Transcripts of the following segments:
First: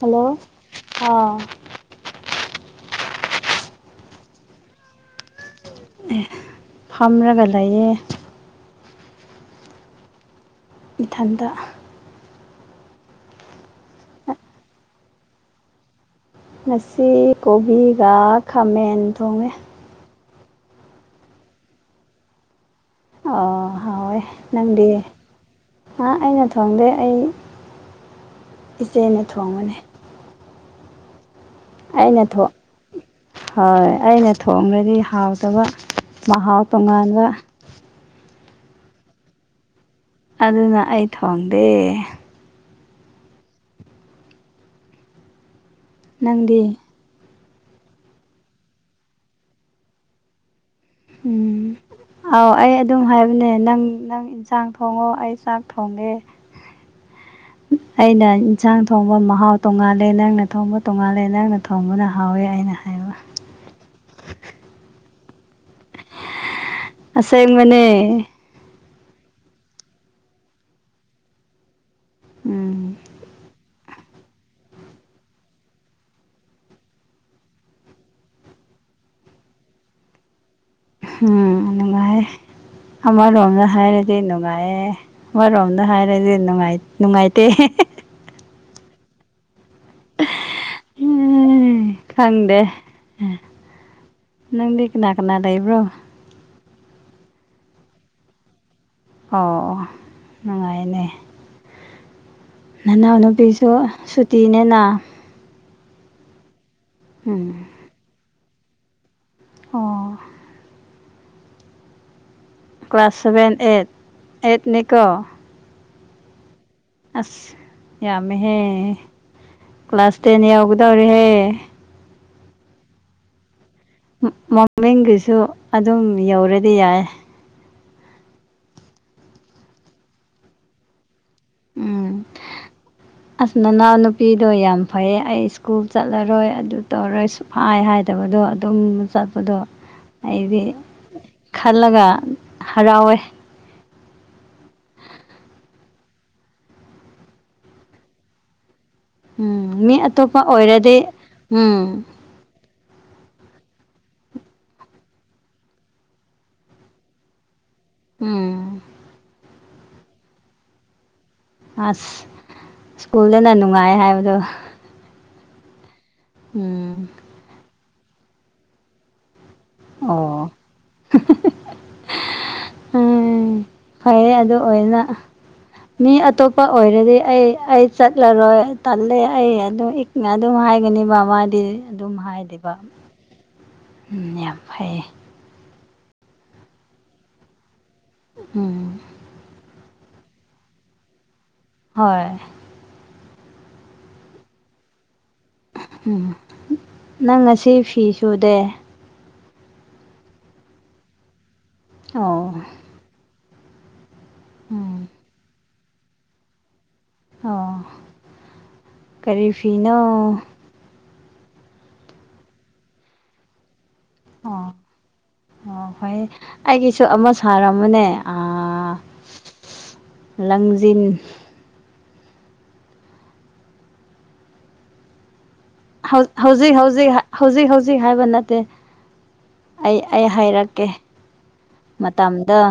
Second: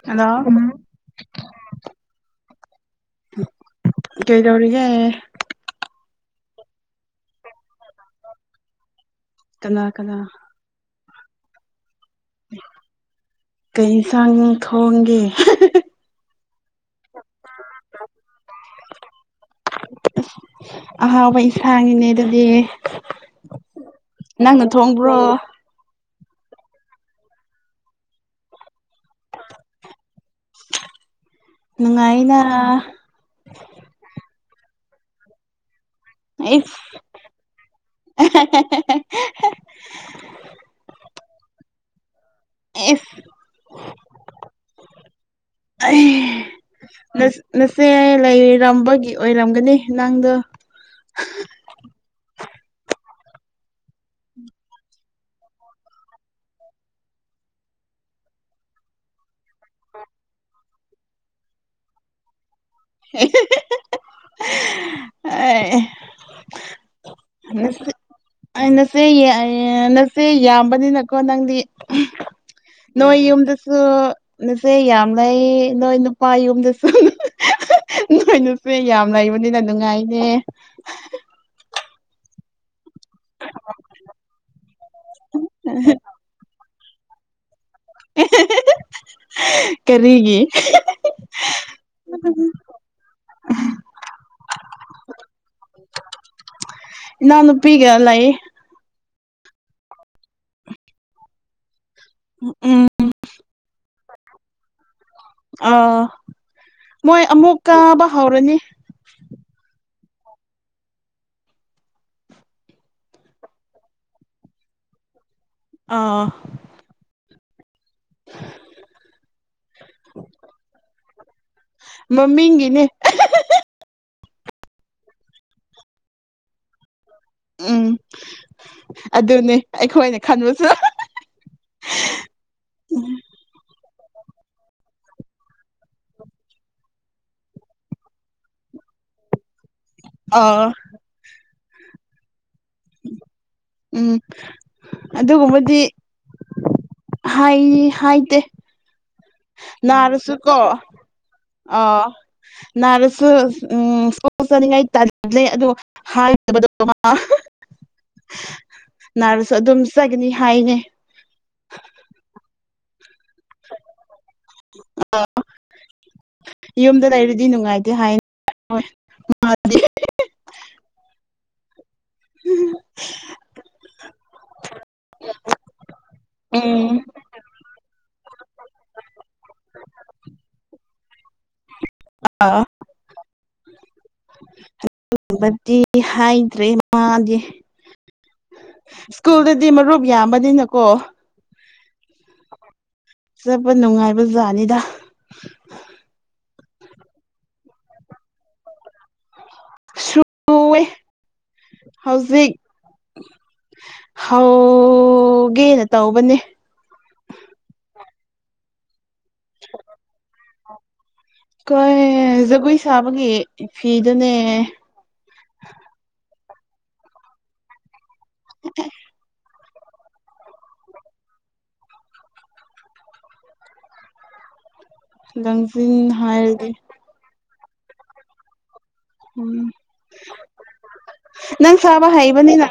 Hello hello ꯍꯝ ꯑꯥ ꯀꯩꯗꯧꯔꯤꯒꯦ ꯐꯝꯔꯒꯥ ꯂꯩꯌꯦ ꯀꯥꯅꯥ ꯀꯥꯅꯥ ꯏꯊꯟꯗ ꯀꯩ ꯏꯟꯁꯥꯡ ꯊꯣꯡꯒꯦ ꯉꯁꯤ ꯀꯣꯕꯤꯒ ꯈꯥꯃꯦꯟ ꯊꯣꯡꯉꯦ ꯑꯁ ꯑꯍꯥꯎꯕ ꯏꯟꯁꯥꯡꯅꯤꯅꯦ ꯑꯗꯨꯗꯤ ꯑꯥ ꯅꯪꯅ ꯅꯪꯗꯤ ꯊꯣꯡꯕ꯭ꯔꯣ ꯍꯥ ꯑꯩꯅ ꯊꯣꯡꯗꯦ ꯑꯩ ꯏꯆꯦꯅ ꯊꯣꯡꯕꯅꯦ [inaudible] ꯑꯩꯅ ꯊꯣ ꯍꯣꯏ ꯑꯩꯅ ꯊꯣꯡꯔꯗꯤ ꯍꯥꯎꯇꯕ ꯃꯍꯥꯎ ꯑꯩꯁ ꯇꯣꯉꯥꯟꯕ [unintelligible] ꯑꯗꯨꯅ ꯑꯩ ꯊꯣꯡꯗꯦ ꯅꯪꯗꯤ [unintelligible] ꯅꯆꯦ ꯂꯩꯔꯝꯕꯒꯤ ꯑꯣꯏꯔꯝꯒꯅꯤ ꯅꯪꯗꯣ ꯎꯝ ꯑꯥꯎ ꯑꯩ ꯑꯗꯨꯝ ꯍꯥꯏꯕꯅꯦ ꯅꯪ ꯅꯪ ꯏꯟꯖꯥꯡ ꯊꯣꯡꯉꯣ ꯑꯩ ꯆꯥꯛ ꯊꯣꯡꯒꯦ [inaudible] ꯑꯩꯅ ꯏꯟꯁꯥꯡ ꯊꯣꯡꯕ ꯃꯍꯥꯎ ꯇꯣꯡꯉꯥꯜꯂꯦ ꯅꯪꯅ ꯊꯣꯡꯕ ꯇꯣꯡꯉꯥꯜꯂꯦ ꯅꯪꯅ ꯊꯣꯡꯕꯅ ꯍꯥꯎꯋꯦ ꯑꯩꯅ ꯍꯥꯏꯕ [unintelligible] ꯑꯁꯦꯡꯕꯅꯦ ꯑ ꯅꯆꯦ ꯌꯌꯦ ꯅꯆꯦ ꯌꯥꯝꯕꯅꯤꯅꯀꯣ ꯅꯪꯗꯤ ꯎꯝ [unintelligible] ꯅꯣꯏ ꯌꯨꯝꯗ ꯁꯨ ꯅꯆꯦ ꯌꯥꯝꯂꯛꯏ ꯅꯣꯏ ꯅꯨꯄꯥ ꯌꯨꯝꯗꯁꯨ [unintelligible] ꯅꯣꯏ ꯅꯨꯄꯤ ꯌꯥꯝ ꯂꯩꯕꯅꯤꯅ ꯅꯨꯡꯉꯥꯏꯅꯦ ꯍꯨꯝ ꯅꯨꯡꯉꯥꯏꯌꯦ ꯑꯃꯔꯣꯝꯗ ꯍꯥꯏꯔꯗꯤ ꯅꯨꯡꯉꯥꯏꯌꯦ ꯑꯃꯔꯣꯝꯗ ꯍꯥꯏꯔ ꯔꯤ ꯅꯨꯡꯉꯥꯏ ꯅꯨꯡꯉꯥꯏꯇꯦ [unintelligible] [unintelligible] ꯑꯦ [unintelligible] ꯎꯝ ꯈꯪꯗꯦ ꯅꯪꯗꯤ ꯀꯅꯥ ꯀꯅꯥ ꯂꯩꯕ꯭ꯔꯣ ꯏꯅꯥꯎ ꯅꯨꯄꯤꯒ ꯂꯩ ꯑꯣ ꯑꯣ ꯅꯨꯡꯉꯥꯏꯌꯦꯅꯦ ꯎꯝ ꯎꯝ ꯅꯅꯥꯎꯅꯨꯄꯤꯁꯨ ꯁꯨꯇꯤꯅꯦꯅ ꯑꯥꯎ ꯃꯣꯏ ꯎꯝ ꯑꯃꯨꯛ ꯀꯥꯕ ꯍꯧꯔꯅꯤ ꯑꯣ ꯀ꯭ꯂꯥꯁ ꯁꯚꯦꯟ ꯑꯩꯠ ꯑꯩꯠꯅꯤꯀꯣ ꯑꯥ ꯑꯁ ꯌꯥꯝꯃꯦꯍꯦ ꯀ꯭ꯂꯥꯁ ꯇꯦꯟ ꯌꯧꯒꯗꯧꯔꯦꯍꯦ ꯃꯃꯤꯡꯒꯤꯅꯦ ꯃ ꯃꯃꯤꯡꯒꯤꯁꯨ ꯑꯗꯨꯝ ꯌꯧꯔꯗꯤ ꯌꯥꯏ ꯎꯝ ꯑꯗꯨꯅꯦ ꯑꯩꯈꯣꯏꯅ ꯈꯟꯕꯁꯨ [unintelligible] ꯎꯝ [unintelligible] ꯑꯁ ꯅꯅꯥꯎꯅꯨꯄꯤꯗꯣ ꯌꯥꯝ ꯐꯩꯌꯦ ꯑꯩ ꯁ꯭ꯀꯨꯜ ꯆꯠꯂꯔꯣꯏ ꯑꯗꯨ ꯇꯧꯔꯣꯏ ꯁꯨꯞ ꯍꯥꯏ ꯍꯥꯏꯗꯕꯗꯣ ꯑꯗꯨꯝ ꯆꯠꯄꯗꯣ ꯑꯩꯗꯤ ꯑꯥ ꯈꯜꯂꯒ ꯍꯔꯥꯎꯋꯦ ꯎꯝ ꯑꯗꯨꯒꯨꯝꯕꯗꯤ ꯍꯥꯏ ꯍꯥꯏꯗꯦ ꯎꯝ ꯃꯤ ꯅꯥꯔꯁꯨ ꯑꯇꯣꯞꯄ ꯀꯣ ꯑꯣꯏꯔꯗꯤ ꯑ ꯎꯝ ꯅꯥꯔꯁꯨ ꯎꯝ ꯁ꯭ꯀꯨꯜ ꯆꯅꯤꯡꯉꯥꯏ ꯇꯜꯂꯦ ꯑꯗꯣ ꯍꯥꯏꯗꯕꯗꯣ ꯎꯝ [unintelligible] ꯅꯥꯔꯁꯨ ꯑꯗꯨꯝ ꯆꯠꯆꯒꯅꯤ ꯍꯥꯏꯅꯦ ꯑꯁ ꯁ꯭ꯀꯨꯜꯗꯅ ꯅꯨꯡꯉꯥꯏ ꯍꯥꯏꯕꯗꯣ ꯑꯥ ꯌꯨꯝꯗ ꯎꯝ ꯂꯩꯔꯗꯤ ꯅꯨꯡꯉꯥꯏꯇꯦ ꯍꯥꯏꯌꯦ ꯍꯣꯏ ꯑꯣ [unintelligible] [unintelligible] ꯎꯝ ꯐꯔꯦ ꯑꯗꯨ ꯑꯣꯏꯅ ꯃꯤ ꯑꯇꯣꯞꯄ ꯎꯝ ꯑꯣꯏꯔꯗꯤ ꯑꯩ ꯑꯩ ꯆꯠꯂꯔꯣꯏ ꯇꯜꯂꯦ ꯑꯩ ꯑꯗꯨꯝ ꯏꯛꯅ ꯑꯗꯨꯝ ꯍꯥꯏꯒꯅꯤꯕ ꯃꯥꯗꯤ ꯑꯗꯨꯝ ꯑꯥ ꯍꯥꯏꯗꯦꯕ [unintelligible] ꯕꯥꯝ ꯐꯩꯌꯦ [unintelligible] ꯕꯗꯤ ꯍꯥꯏꯗ꯭ꯔꯦ ꯃꯥꯗꯤ ꯎꯝ ꯁ꯭ꯀꯨꯜꯗꯗꯤ ꯃꯔꯨꯞ ꯌꯥꯝꯕꯅꯤꯅꯀꯣ ꯍꯣꯏ ꯆꯠꯄ ꯅꯨꯡꯉꯥꯏꯕ ꯖꯥꯠꯅꯤꯗ ꯎꯝ ꯅꯪ ꯉꯁꯤ ꯐꯤ ꯁꯨꯗꯦ ꯁꯨꯌꯦ ꯍꯧꯖꯤꯛ ꯑꯣ ꯍꯧ ꯎꯝ ꯒꯦꯅ ꯇꯧꯕꯅꯦ ꯑꯣ ꯀꯔꯤ ꯐꯤꯅꯣ ꯀꯣꯏ ꯖꯒꯣꯏ ꯁꯥꯕꯒꯤ ꯐꯤꯗꯨꯅꯦ ꯑꯣ ꯑꯣ ꯍꯣꯏ ꯑꯩꯒꯤꯁꯨ ꯑꯃ ꯁꯥꯔꯝꯃꯅꯦ [inaudible] ꯂꯪꯖꯤꯟ ꯂꯪꯖꯤꯡ ꯍꯧ ꯍꯧꯖꯤꯛ ꯍꯧꯖꯤꯛ ꯍꯧꯖꯤꯛ ꯍꯧꯖꯤꯛ ꯍꯥꯏꯕ ꯅꯠꯇꯦ ꯎꯝ ꯑꯩ ꯑꯩ ꯍꯥꯏꯔꯛꯀꯦ ꯅꯪ ꯁꯕ ꯃꯇꯝꯗꯣ ꯍꯩꯕꯅꯤꯅ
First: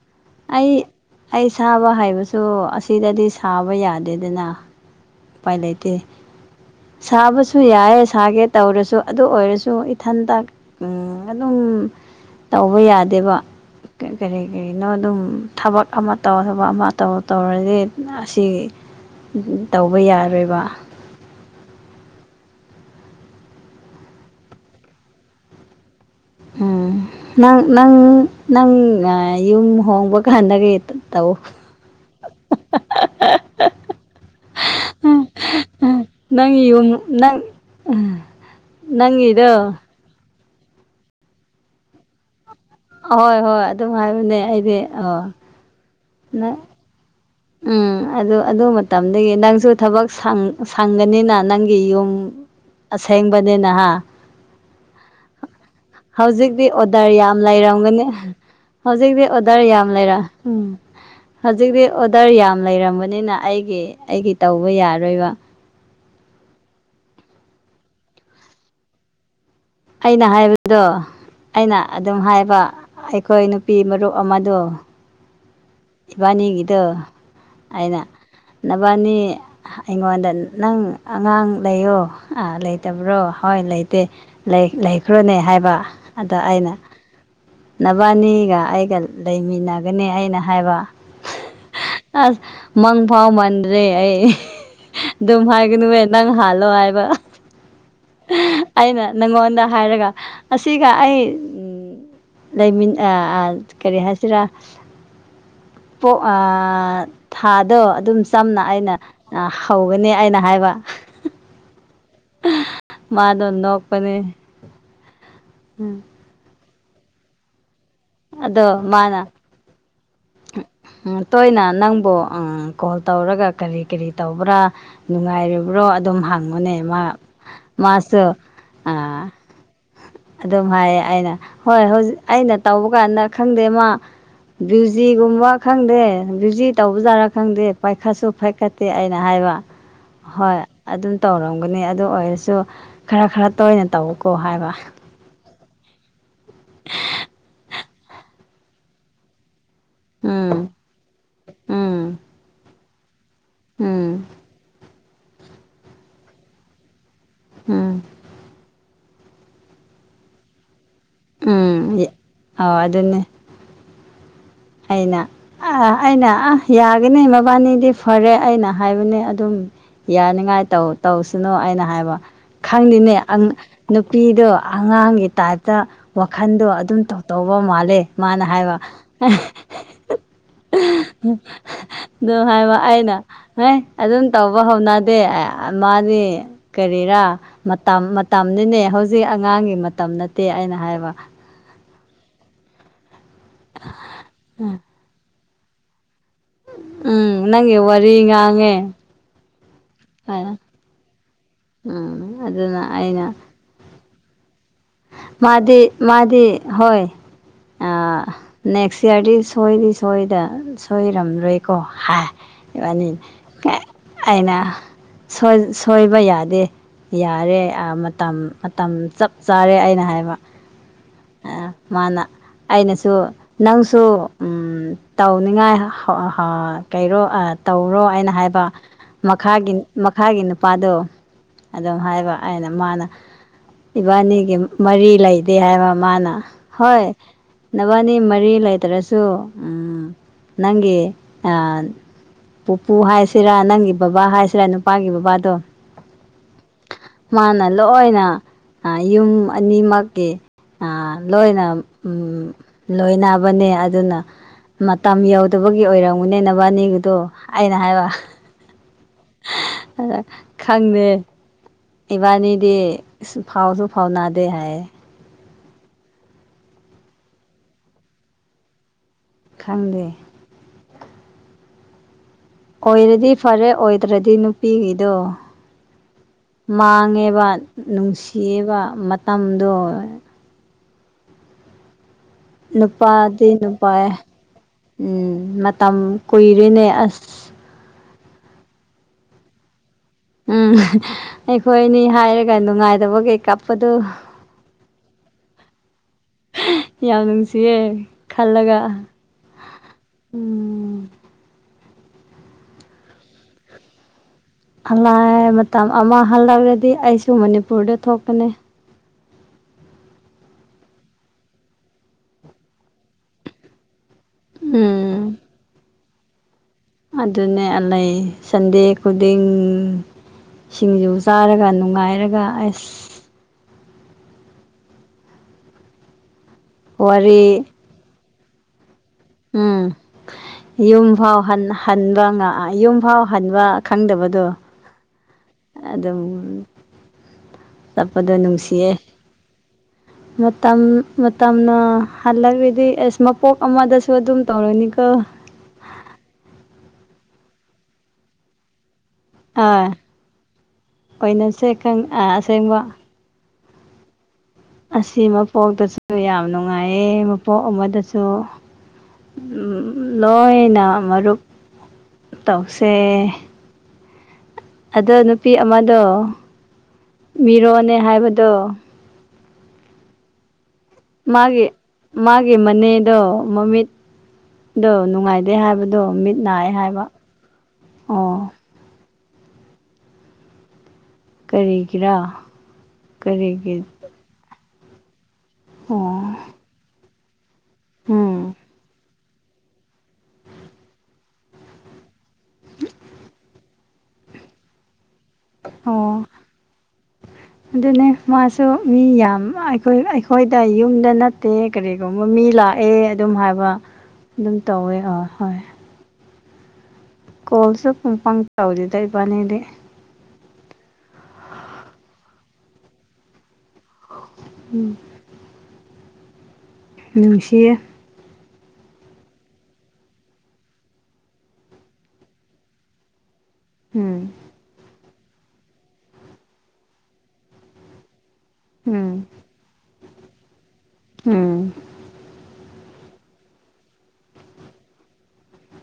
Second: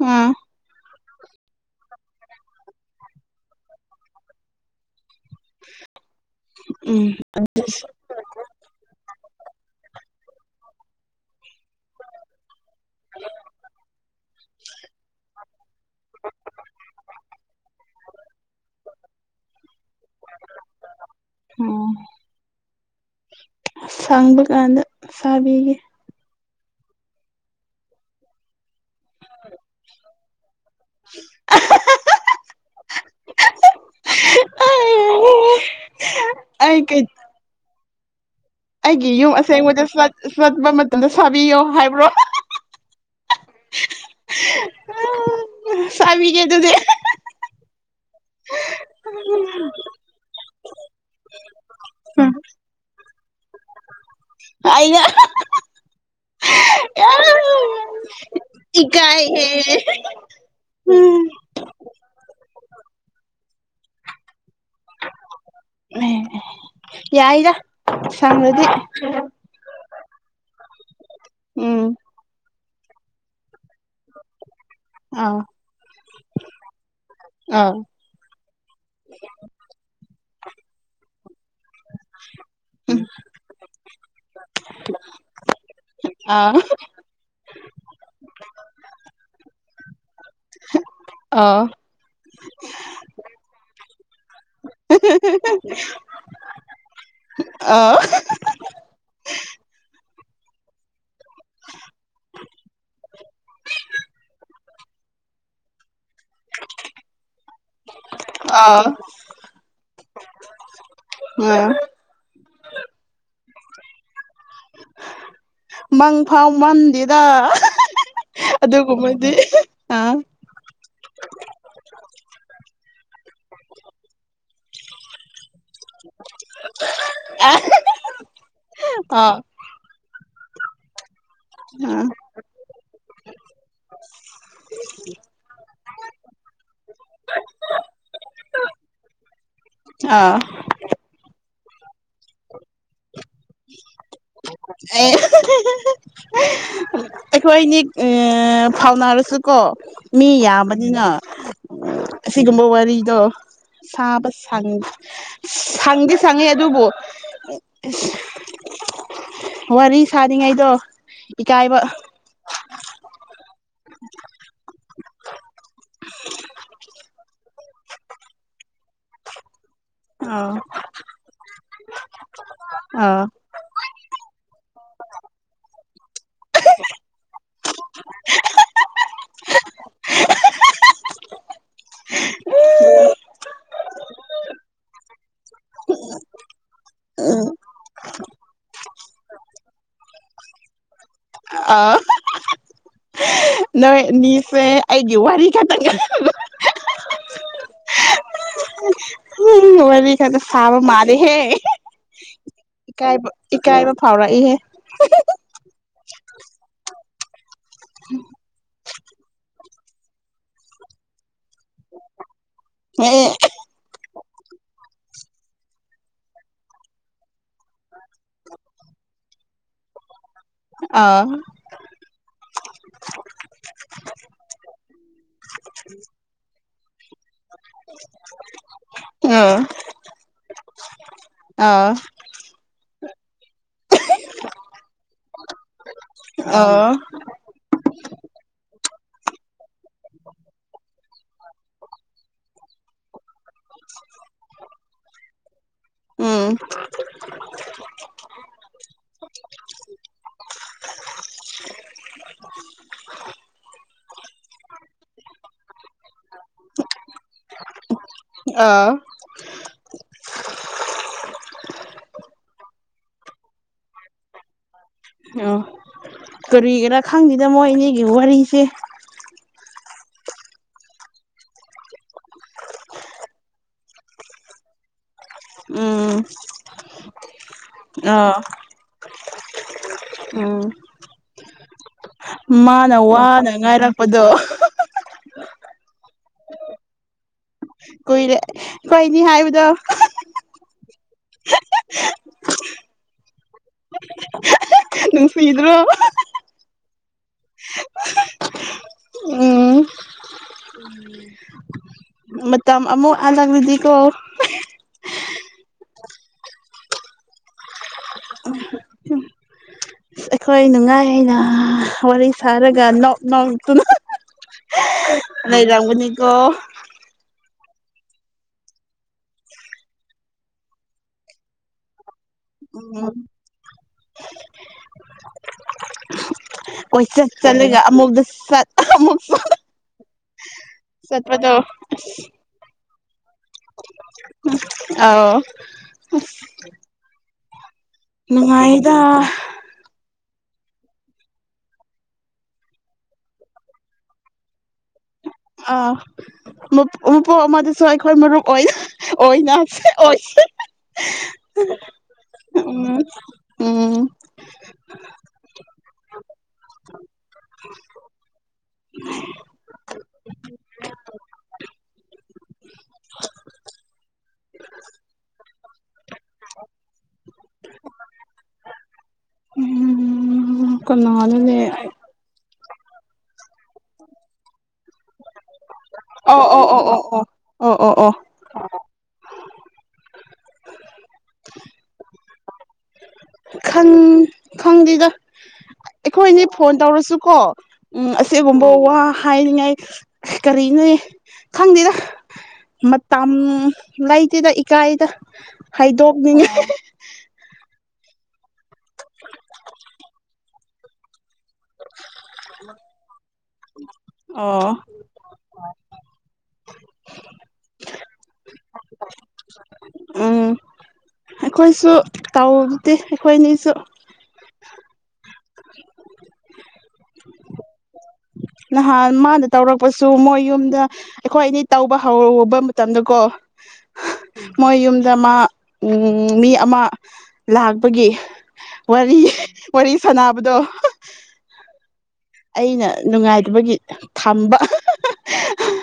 ꯎꯝ ꯑꯩ ꯑꯩ ꯁꯥꯕ ꯍꯥꯏꯕꯁꯨ ꯑꯁꯤꯗꯗꯤ ꯁꯥꯕ ꯌꯥꯗꯦꯗꯅ ꯎꯄꯥꯏ ꯂꯩꯇꯦ ꯎꯝ ꯁꯥꯕꯁꯨ ꯌꯥꯏ ꯁꯥꯒꯦ ꯇꯧꯔꯁꯨ ꯑꯗꯨ ꯑꯣꯏꯔꯁꯨ ꯏꯊꯟꯇ ꯎꯝ ꯑꯗꯨꯝ ꯇꯧꯕ ꯌꯥꯗꯦꯕ ꯀꯔꯤ ꯀꯔꯤꯅꯣ ꯑꯗꯨꯝ ꯊꯕꯛ ꯑꯃ ꯇꯧꯔꯕ ꯑꯃ ꯇꯧ ꯇꯧꯔꯗꯤ ꯑꯁꯤ ꯇꯧꯕ ꯌꯥꯔꯣꯏꯕ ꯎꯝ ꯑ ꯁꯪꯕ ꯀꯥꯟꯗ ꯁꯥꯕꯤꯒꯦ ꯎꯝ ꯅꯪ ꯅꯪ ꯅꯪꯅ ꯌꯨꯝ ꯍꯣꯡꯕ ꯀꯥꯟꯗꯒꯤ ꯇꯧ ꯅꯪꯒꯤ ꯑꯩ ꯌꯨꯝ ꯀꯩ ꯅꯪ ꯑꯩꯒꯤ ꯌꯨꯝ ꯅꯪꯒꯤꯗꯣ ꯑꯁꯦꯡꯕꯗ ꯆꯠ ꯆꯠꯄ ꯃꯇꯝꯗ ꯁꯥꯕꯤꯌꯣ ꯍꯥꯏꯕ꯭ꯔꯣ ꯑꯍꯣꯏ ꯍꯣꯏ ꯑꯗꯨꯝ ꯍꯥꯏꯕꯅꯦ ꯑꯩꯗꯤ ꯑ ꯁꯕꯤꯒꯦ ꯑꯗꯨꯗꯤ ꯎꯝ ꯑꯗꯨ ꯑꯗꯨ ꯃꯇꯝꯗꯒꯤ ꯅꯪꯁꯨ ꯊꯕꯛ ꯁꯪꯒꯅꯤꯅ ꯅꯪꯒꯤ ꯌꯨꯝ ꯑꯁꯦꯡꯕꯅꯤꯅ ꯍꯥ ꯑꯌꯥ ꯍꯧꯖꯤꯛꯇꯤ ꯑꯣꯗꯔ ꯌꯥꯝ ꯂꯩꯔꯝꯒꯅꯤ ꯍꯧꯖꯤꯛꯇꯤ ꯏꯀꯥꯏꯍꯦ ꯑꯣꯗꯔ ꯌꯥꯝ ꯂꯩꯔ ꯎꯝ ꯍꯧꯖꯤꯛꯇꯤ ꯑꯣꯗꯔ ꯌꯥꯝ ꯂꯩꯔꯝꯕꯅꯤꯅ ꯑꯩꯒꯤ ꯑꯩꯒꯤ ꯇꯧꯕ ꯌꯥꯔꯣꯏꯕ ꯌꯥꯏꯗ ꯁꯡꯔꯗꯤ ꯑꯩꯅ ꯍꯥꯏꯕꯗꯣ ꯑꯩꯅ ꯑꯗꯨꯝ ꯍꯥꯏꯕ ꯑꯩꯈꯣꯏ ꯅꯨꯄꯤ ꯃꯔꯨꯞ ꯑꯃꯗꯣ ꯑꯎ ꯏꯕꯥꯅꯤꯒꯤꯗꯣ ꯑꯩꯅ ꯅꯕꯥꯅꯤ ꯑꯩꯉꯣꯟꯗ ꯅꯪ ꯑꯉꯥꯡ ꯂꯩꯌꯣ ꯑꯥ ꯂꯩꯇꯕ꯭ꯔꯣ ꯍꯣꯏ ꯂꯩꯇꯦ ꯂꯩꯈ꯭ꯔꯣꯅꯦ ꯍꯥꯏꯕ ꯑꯗ ꯑꯥ ꯑꯩꯅ ꯅꯕꯥꯅꯤꯒ ꯑꯩꯒ ꯂꯩꯃꯤꯟꯅꯒꯅꯤ ꯑꯩꯅ ꯍꯥꯏꯕ ꯑꯥ ꯑꯁ ꯃꯪꯐꯥꯎ ꯃꯥꯟꯗ꯭ꯔꯤ ꯑꯩ ꯑꯗꯨꯝ ꯍꯥꯏꯒꯅꯨꯍꯦ ꯅꯪ ꯍꯥꯟꯂꯣ ꯍꯥꯏꯕ [inaudible] ꯑꯩꯅ ꯅꯪꯉꯣꯟꯗ ꯍꯥꯏꯔꯒ ꯑꯁꯤꯒ ꯑꯩ ꯂꯩꯃꯤꯟ ꯑꯥ ꯑꯥ ꯀꯔꯤ ꯍꯥꯏꯁꯤꯔꯥ ꯄꯣꯛ ꯑꯥ ꯊꯥꯗꯣ ꯑꯗꯨꯝ ꯆꯝꯅ ꯑꯥ ꯑꯩꯅ ꯑ ꯍꯧꯒꯅꯤ ꯑꯩꯅ ꯍꯥꯏꯕ [inaudible] ꯃꯥꯗꯣ ꯅꯣꯛꯄꯅꯦ ꯎꯝ ꯃꯪꯐꯥꯎ ꯃꯟꯗꯦꯗ ꯑꯗꯣ ꯃꯥꯅ ꯑꯗꯨꯒꯨꯝꯕꯗꯤ ꯑꯥ ꯇꯣꯏꯅ ꯅꯪꯕꯨ ꯎꯝ ꯀꯣꯜ ꯇꯧꯔꯒ ꯀꯔꯤ ꯀꯔꯤ ꯇꯧꯕ꯭ꯔꯥ ꯅꯨꯡꯉꯥꯏꯔꯤꯕ꯭ꯔꯣ ꯑꯗꯨꯝ ꯍꯪꯕꯅꯦ ꯃꯥ ꯃꯥꯁꯨ ꯑ ꯑꯥ ꯑꯗꯨꯝ ꯍꯥꯏꯌꯦ ꯑꯩꯅ ꯍꯣꯏ ꯍꯧꯖꯤꯛ ꯑꯩꯅ ꯇꯧꯕ ꯀꯥꯟꯗ ꯈꯪꯗꯦ ꯃꯥ ꯕ꯭ꯌꯨ ꯖꯤ ꯒꯨꯝꯕ ꯈꯪꯗꯦ ꯕ꯭ꯌꯨꯖꯤ ꯇꯧꯕꯖꯥꯠꯂ ꯈꯪꯗꯦ ꯄꯥꯏꯈꯠꯁꯨ ꯄꯥꯏꯈꯠꯇꯦ ꯑꯩꯅ ꯍꯥꯏꯕ ꯑꯥ ꯍꯣꯏ ꯑꯗꯨꯝ ꯇꯧꯔꯝꯒꯅꯤ ꯑꯗꯨ ꯑꯣꯏꯔꯁꯨ ꯈꯔ ꯈꯔ ꯇꯣꯏꯅ ꯇꯧꯀꯣ ꯍꯥꯏꯕ [inaudible] ꯑꯩꯈꯣꯏꯅꯤ ꯑ ꯐꯥꯎꯅꯔꯁꯨ ꯀꯣ ꯃꯤ ꯎꯝ ꯌꯥꯝꯕꯅꯤꯅ ꯎꯝ ꯑꯁꯤꯒꯨꯝꯕ ꯋꯥꯔꯤꯗꯣ ꯎꯝ ꯁꯥꯕ ꯁꯪ ꯁꯪꯗꯤꯉꯦ ꯁꯪꯉꯦ ꯑꯗꯨꯕꯨ ꯎꯝ ꯋꯥꯔꯤ ꯁꯥꯔꯤꯉꯩꯗꯣ ꯏꯀꯥꯏꯕ ꯎꯝ ꯑꯥꯎ ꯑꯗꯨꯅꯦ ꯑꯩꯅ ꯑ ꯑꯩꯅ ꯑ ꯌꯥꯒꯅꯤ ꯃꯕꯥꯟꯅꯤꯗꯤ ꯐꯔꯦ ꯑꯩꯅ ꯍꯥꯏꯕꯅꯦ ꯑꯗꯨꯝ ꯑꯥ ꯌꯥꯅꯤꯉꯥꯏ ꯇꯧ ꯇꯧꯁꯥꯅꯨ ꯑꯩꯅ ꯍꯥꯏꯕ ꯈꯪꯅꯤꯅꯦ ꯑꯥ ꯅꯨꯄꯤꯗꯣ ꯑꯉꯥꯡꯒꯤ ꯇꯥꯏꯞꯇ ꯋꯥꯈꯟꯗꯣ ꯑꯗꯨꯝ ꯇꯧ ꯇꯧꯕ ꯃꯥꯜꯂꯦ ꯃꯥꯅ ꯍꯥꯏꯕ [inaudible] ꯑꯗꯨ ꯍꯥꯏꯕ ꯑꯩꯅ ꯍꯦ ꯑꯗꯨꯝ ꯇꯧꯕ ꯍꯧꯅꯗꯦ ꯃꯥꯗꯤ ꯀꯔꯤꯔꯥ ꯃꯇꯝ ꯃꯥꯇꯝꯅꯅꯦ ꯍꯧꯖꯤꯛ ꯑꯉꯥꯡꯒꯤ ꯃꯇꯝ ꯅꯠꯇꯦ ꯑꯩꯅ ꯍꯥꯏꯕ ꯑ ꯅꯣꯏ ꯑꯅꯤꯁꯦ ꯑꯩ ꯑꯩꯒꯤ ꯋꯥꯔꯤ ꯈꯛꯇꯪ ꯎꯝ ꯅꯪꯒꯤ ꯋꯥꯔꯤ ꯉꯥꯡꯉꯦ [inaudible] ꯎꯝ ꯋꯥꯔꯤ ꯈꯥꯛꯇꯥ ꯍꯥꯏꯅ ꯁꯥꯕ ꯃꯥꯂꯦꯍꯦ ꯎꯝ ꯑꯗꯨꯅ ꯏꯀꯥꯏꯕꯥ ꯑꯩꯅ ꯏꯀꯥꯏꯕ ꯐꯥꯎꯔꯛꯏꯍꯦ ꯃꯥꯗꯤ ꯃꯥꯗꯤ ꯍꯣꯏ ꯑ ꯅꯦꯛꯁ ꯏꯌ꯭ꯔꯒꯤ ꯁꯣꯏꯗꯤ ꯁꯣꯏꯗ ꯁꯣꯏꯔꯝꯔꯦꯀꯣ ꯍꯥ ꯏꯕꯥꯟꯅꯤ ꯑꯩꯅ ꯁꯣꯏ ꯁꯣꯏꯕ ꯌꯥꯗꯦ ꯌꯥꯔꯦ ꯃꯇꯝ ꯃꯇꯝ ꯆꯞ ꯆꯥꯔꯦ ꯑꯩꯅ ꯍꯥꯏꯕ ꯑ ꯃꯥꯅ ꯑꯩꯅꯁꯨ ꯅꯪꯁꯨ ꯎꯝ ꯇꯧꯅꯤꯡꯉꯥꯏ ꯍ ꯍꯥ ꯀꯩꯔꯣ ꯑꯥ ꯇꯧꯔꯣ ꯑꯩꯅ ꯍꯥꯏꯕ ꯑꯥ ꯃꯈꯥꯒꯤ ꯃꯈꯥꯒꯤ ꯅꯨꯄꯥꯗꯣ ꯑꯥ ꯑꯗ ꯍꯥꯏꯕ ꯑꯩꯅ ꯃꯥꯅ ꯏꯕꯥꯅꯤꯒꯤ ꯃꯔꯤ ꯂꯩꯗꯦ ꯍꯥꯏꯕ ꯑꯅ ꯑꯥ ꯍꯣꯏ ꯅꯕꯥꯅꯤ ꯃꯔꯤ ꯂꯩꯇ꯭ꯔꯁꯨ ꯎꯝ ꯅꯪꯒꯤ ꯑ ꯄꯨꯄꯨ ꯍꯥꯏꯁꯤꯔꯥ ꯅꯪꯒꯤ ꯕꯕꯥ ꯍꯥꯏꯁꯤꯔꯥ ꯅꯨꯄꯥꯒꯤ ꯕꯕꯥꯗꯣ ꯎꯝ ꯃꯥꯅ ꯂꯣꯏꯅ ꯑ ꯌꯨꯝ ꯑꯅꯤꯃꯛꯀꯤ ꯑ ꯂꯣꯏꯅ ꯎꯝ ꯂꯣꯏꯅꯕꯅꯦ ꯑꯗꯨꯅ ꯃꯇꯝ ꯌꯧꯗꯕꯒꯤ ꯑꯣꯏꯔꯝꯒꯅꯦ ꯅꯕꯥꯅꯤꯒꯤꯗꯣ ꯑꯩꯅ ꯍꯥꯏꯕ ꯑꯥ ꯑ ꯈꯪꯗꯦ ꯏꯕꯥꯅꯤꯗꯤ ꯁꯨꯡꯐꯥꯎꯁꯨ ꯐꯥꯎꯅꯥꯗꯦ ꯍꯥꯏꯌꯦ ꯑꯣ ꯀꯔꯤꯒꯤꯔꯥ ꯈꯪꯗꯦꯗ ꯃꯣꯏꯅꯤꯒꯤ ꯋꯥꯔꯤꯁꯦ ꯈꯪꯗꯦ ꯑꯣꯏꯔꯗꯤ ꯐꯔꯦ ꯑꯣꯏꯗ꯭ꯔꯗꯤ ꯅꯨꯄꯤꯒꯤꯗꯣ ꯎꯝ ꯃꯥꯡꯉꯦꯕ ꯑꯥ ꯅꯨꯡꯁꯤꯌꯦꯕ ꯃꯇꯝꯗꯣ ꯎꯝ ꯃꯥꯅ ꯅꯨꯄꯥꯗꯤ ꯋꯥꯅ ꯅꯨꯄꯥꯌꯦ ꯉꯥꯏꯔꯛꯄꯗꯣ ꯎꯝ ꯃꯇꯝ ꯀꯨꯏꯔꯤꯅꯦ ꯑꯁ ꯀꯨꯏꯔꯦ ꯈꯣꯏꯅꯤ ꯍꯥꯏꯕꯗꯣ ꯎꯝ ꯑꯩꯈꯣꯏ ꯑꯅꯤ ꯍꯥꯏꯔꯒ ꯅꯨꯡꯉꯥꯏꯗꯕꯒꯤ ꯀꯥꯞꯄꯗꯨ ꯅꯪꯡꯁꯤꯗ꯭ꯔꯣ ꯌꯥꯝ ꯅꯨꯡꯁꯤꯌꯦ ꯈꯜꯂꯒ ꯎꯝ ꯎꯝ ꯃꯇꯝ ꯑꯃꯨꯛ ꯑꯜꯂꯛꯂꯗꯤꯀꯣ ꯍꯂꯥꯏ ꯃꯇꯝ ꯑꯃ ꯍꯜꯂꯛꯂꯗꯤ ꯑꯩꯁꯨ ꯃꯅꯤꯄꯨꯔꯗ ꯊꯣꯛꯀꯅꯤ ꯑꯩꯈꯣꯏ ꯅꯨꯡꯉꯥꯏ ꯍꯥꯏꯅ ꯋꯥꯔꯤ ꯁꯥꯔꯒ ꯅꯣꯛ ꯅꯣꯛꯇꯨꯅ ꯎꯝ ꯂꯩꯔꯝꯒꯅꯤꯀꯣ ꯑꯗꯨꯅꯦ ꯑ ꯂꯩ ꯁꯟꯗꯦ ꯈꯨꯗꯤꯡ ꯁꯤꯡꯖꯨ ꯆꯥꯔꯒ ꯅꯨꯡꯉꯥꯏꯔꯒ ꯑꯁ ꯎꯝ ꯀꯣꯏ ꯆꯠ ꯋꯥꯔꯤ ꯆꯠꯂꯒ ꯑꯃꯨꯛꯗ ꯆꯠ ꯑꯃꯨꯛ ꯎꯝ ꯌꯨꯝ ꯐꯥꯎ ꯆꯠꯄꯗꯣ ꯍꯟ ꯍꯟꯕ ꯉ ꯌꯨꯝ ꯐꯥꯎ ꯍꯟꯕ ꯑꯧ ꯗꯨꯃꯥꯏ ꯆꯠꯄꯗꯣ ꯅꯨꯡꯁꯤꯌꯦ ꯅꯨꯡꯉꯥꯏꯗ ꯃꯇꯝ ꯃꯇꯝꯅ ꯍꯜꯂꯒꯗꯤ ꯑꯦꯁ ꯃꯄꯣꯛ ꯑꯃꯗꯁꯨ ꯑꯗꯨꯝ ꯇꯧꯔꯅꯤꯀꯣ ꯑꯥ ꯃꯄꯨ ꯃꯄꯣꯛ ꯑꯃꯗꯁꯨ ꯑꯩꯈꯣꯏ ꯃꯔꯨꯞ ꯑꯣꯏ ꯑꯣꯏꯅꯁꯦ ꯑꯥ ꯑꯣꯏꯁꯦ ꯑꯣꯏꯅꯁꯦ ꯈꯪ ꯎꯝ ꯑꯁꯦꯡꯕ ꯄꯤꯝ ꯑꯁꯤ ꯃꯄꯣꯛꯇꯁꯨ ꯌꯥꯝ ꯅꯨꯡꯉꯥꯏꯌꯦ ꯃꯄꯣꯛ ꯑꯃꯗꯁꯨ ꯎꯝ ꯂꯣꯏꯅ ꯃꯔꯨꯞ ꯇꯧꯁꯦ [unintelligible] ꯑꯗꯣ ꯅꯨꯄꯤ ꯑꯃꯗꯣ [unintelligible] ꯃꯤꯔꯣꯟꯅꯦ ꯍꯥꯏꯕꯗꯣ ꯎꯝ ꯀꯅꯥꯅꯣꯅꯦ ꯃꯥꯒꯤ ꯃꯥꯒꯤ ꯃꯅꯦꯗꯣ ꯃꯃꯤꯠꯗꯣ ꯅꯨꯡꯉꯥꯏꯇꯦ ꯍꯥꯏꯕ ꯗꯣ ꯃꯤꯠ ꯑꯣ ꯑꯣ ꯅꯥꯏ ꯑꯣ ꯍꯥꯏꯕ ꯑꯣ ꯑꯣ ꯑꯣ ꯑꯣ ꯀꯔꯤꯒꯤꯔ ꯈꯪ ꯈꯪꯗꯦꯗ ꯑꯣ ꯑꯩꯈꯣꯏꯅꯦ ꯐꯣꯟ ꯇꯧꯔꯁꯨꯀꯣ ꯎꯝ ꯑꯁꯤꯒꯨꯝꯕ ꯋꯥ ꯍꯥꯏꯅꯤꯡꯉꯥꯏ ꯑꯁ ꯀꯔꯤꯅꯣ ꯈꯪꯗꯦꯗ ꯃꯇꯝ ꯂꯩꯇꯦꯗ ꯏꯀꯥꯏꯗ ꯑꯣ ꯍꯥꯏꯗꯣꯛꯅꯤꯡꯉꯥꯏ ꯑꯗꯨꯅꯦ ꯃꯥꯁꯨ ꯃꯤ ꯌꯥꯝ ꯑꯩꯈꯣꯏ ꯑꯩꯈꯣꯏꯗ ꯌꯨꯝꯗ ꯅꯠ ꯇꯦ ꯀꯔꯤꯒꯨꯝꯕ ꯃꯤ ꯂꯥꯛꯑꯦ ꯑꯗꯨꯝ ꯍꯥꯏꯕ ꯑꯗꯨꯝ ꯑꯣ ꯇꯧꯋꯦ ꯑ ꯍꯣꯏ ꯀꯣꯜꯁꯨ ꯄꯥꯡ ꯄꯥꯡ ꯇꯧꯗꯦꯗ ꯏꯕꯥꯅꯤꯗꯤ ꯎꯝ ꯑꯩꯈꯣꯏꯁꯨ ꯇꯧꯗꯦ ꯑꯩꯈꯣꯏꯅꯤꯁꯨ ꯎꯝ ꯅꯨꯡꯁꯤꯌꯦ ꯅꯍꯥꯟ ꯃꯥꯅ ꯇꯧꯔꯛꯄꯁꯨ ꯃꯣꯏ ꯌꯨꯝꯗ ꯑꯩꯈꯣꯏ ꯑꯅꯤ ꯇꯧꯕ ꯍꯧꯕ ꯃꯇꯝꯗꯀꯣ ꯎꯝ ꯃꯣꯏ ꯌꯨꯝ ꯗꯃꯥ ꯎꯝ ꯃꯤ ꯑꯃ ꯂꯥꯛꯄꯒꯤ ꯋꯥꯔꯤ ꯎꯝ ꯋꯥꯔꯤ ꯁꯥꯟꯅꯕꯗꯣ ꯎꯝ ꯑꯩꯅ ꯅꯨꯡꯉꯥꯏꯇꯕꯒꯤ ꯊꯝꯕ꯫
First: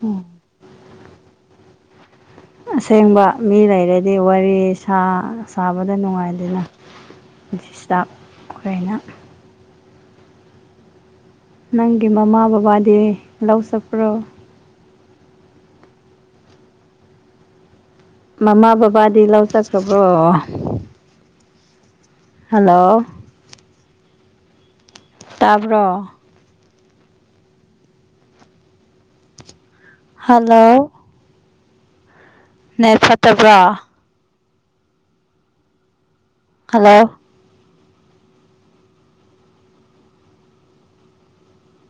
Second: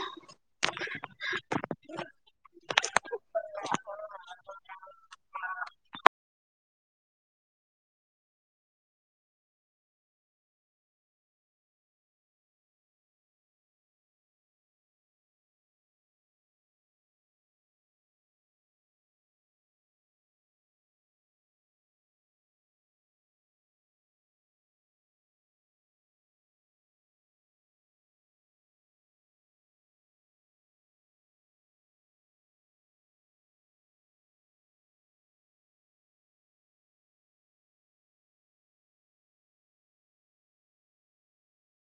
ꯑꯣꯝ ꯑꯁꯦꯡꯕ ꯃꯤ ꯂꯩꯔꯗꯤ ꯋꯥꯔꯤ ꯁꯥ ꯁꯥꯕꯗ ꯅꯨꯡꯉꯥꯏꯗꯦꯅ꯫ [unintelligible] ꯅꯪꯒꯤ ꯃꯃꯥ ꯕꯕꯥꯗꯤ ꯂꯧ ꯆꯠꯄ꯭ꯔꯣ? ꯃꯃꯥ ꯕꯥꯕꯥꯗꯤ ꯂꯧ ꯆꯠꯈꯕ꯭ꯔꯣ? ꯍꯜꯂꯣ ꯇꯥꯕ꯭ꯔꯣ ꯍꯜꯂꯣ ꯅꯦꯠ ꯐꯠꯇꯕ꯭ꯔꯣ ꯍꯜꯂꯣ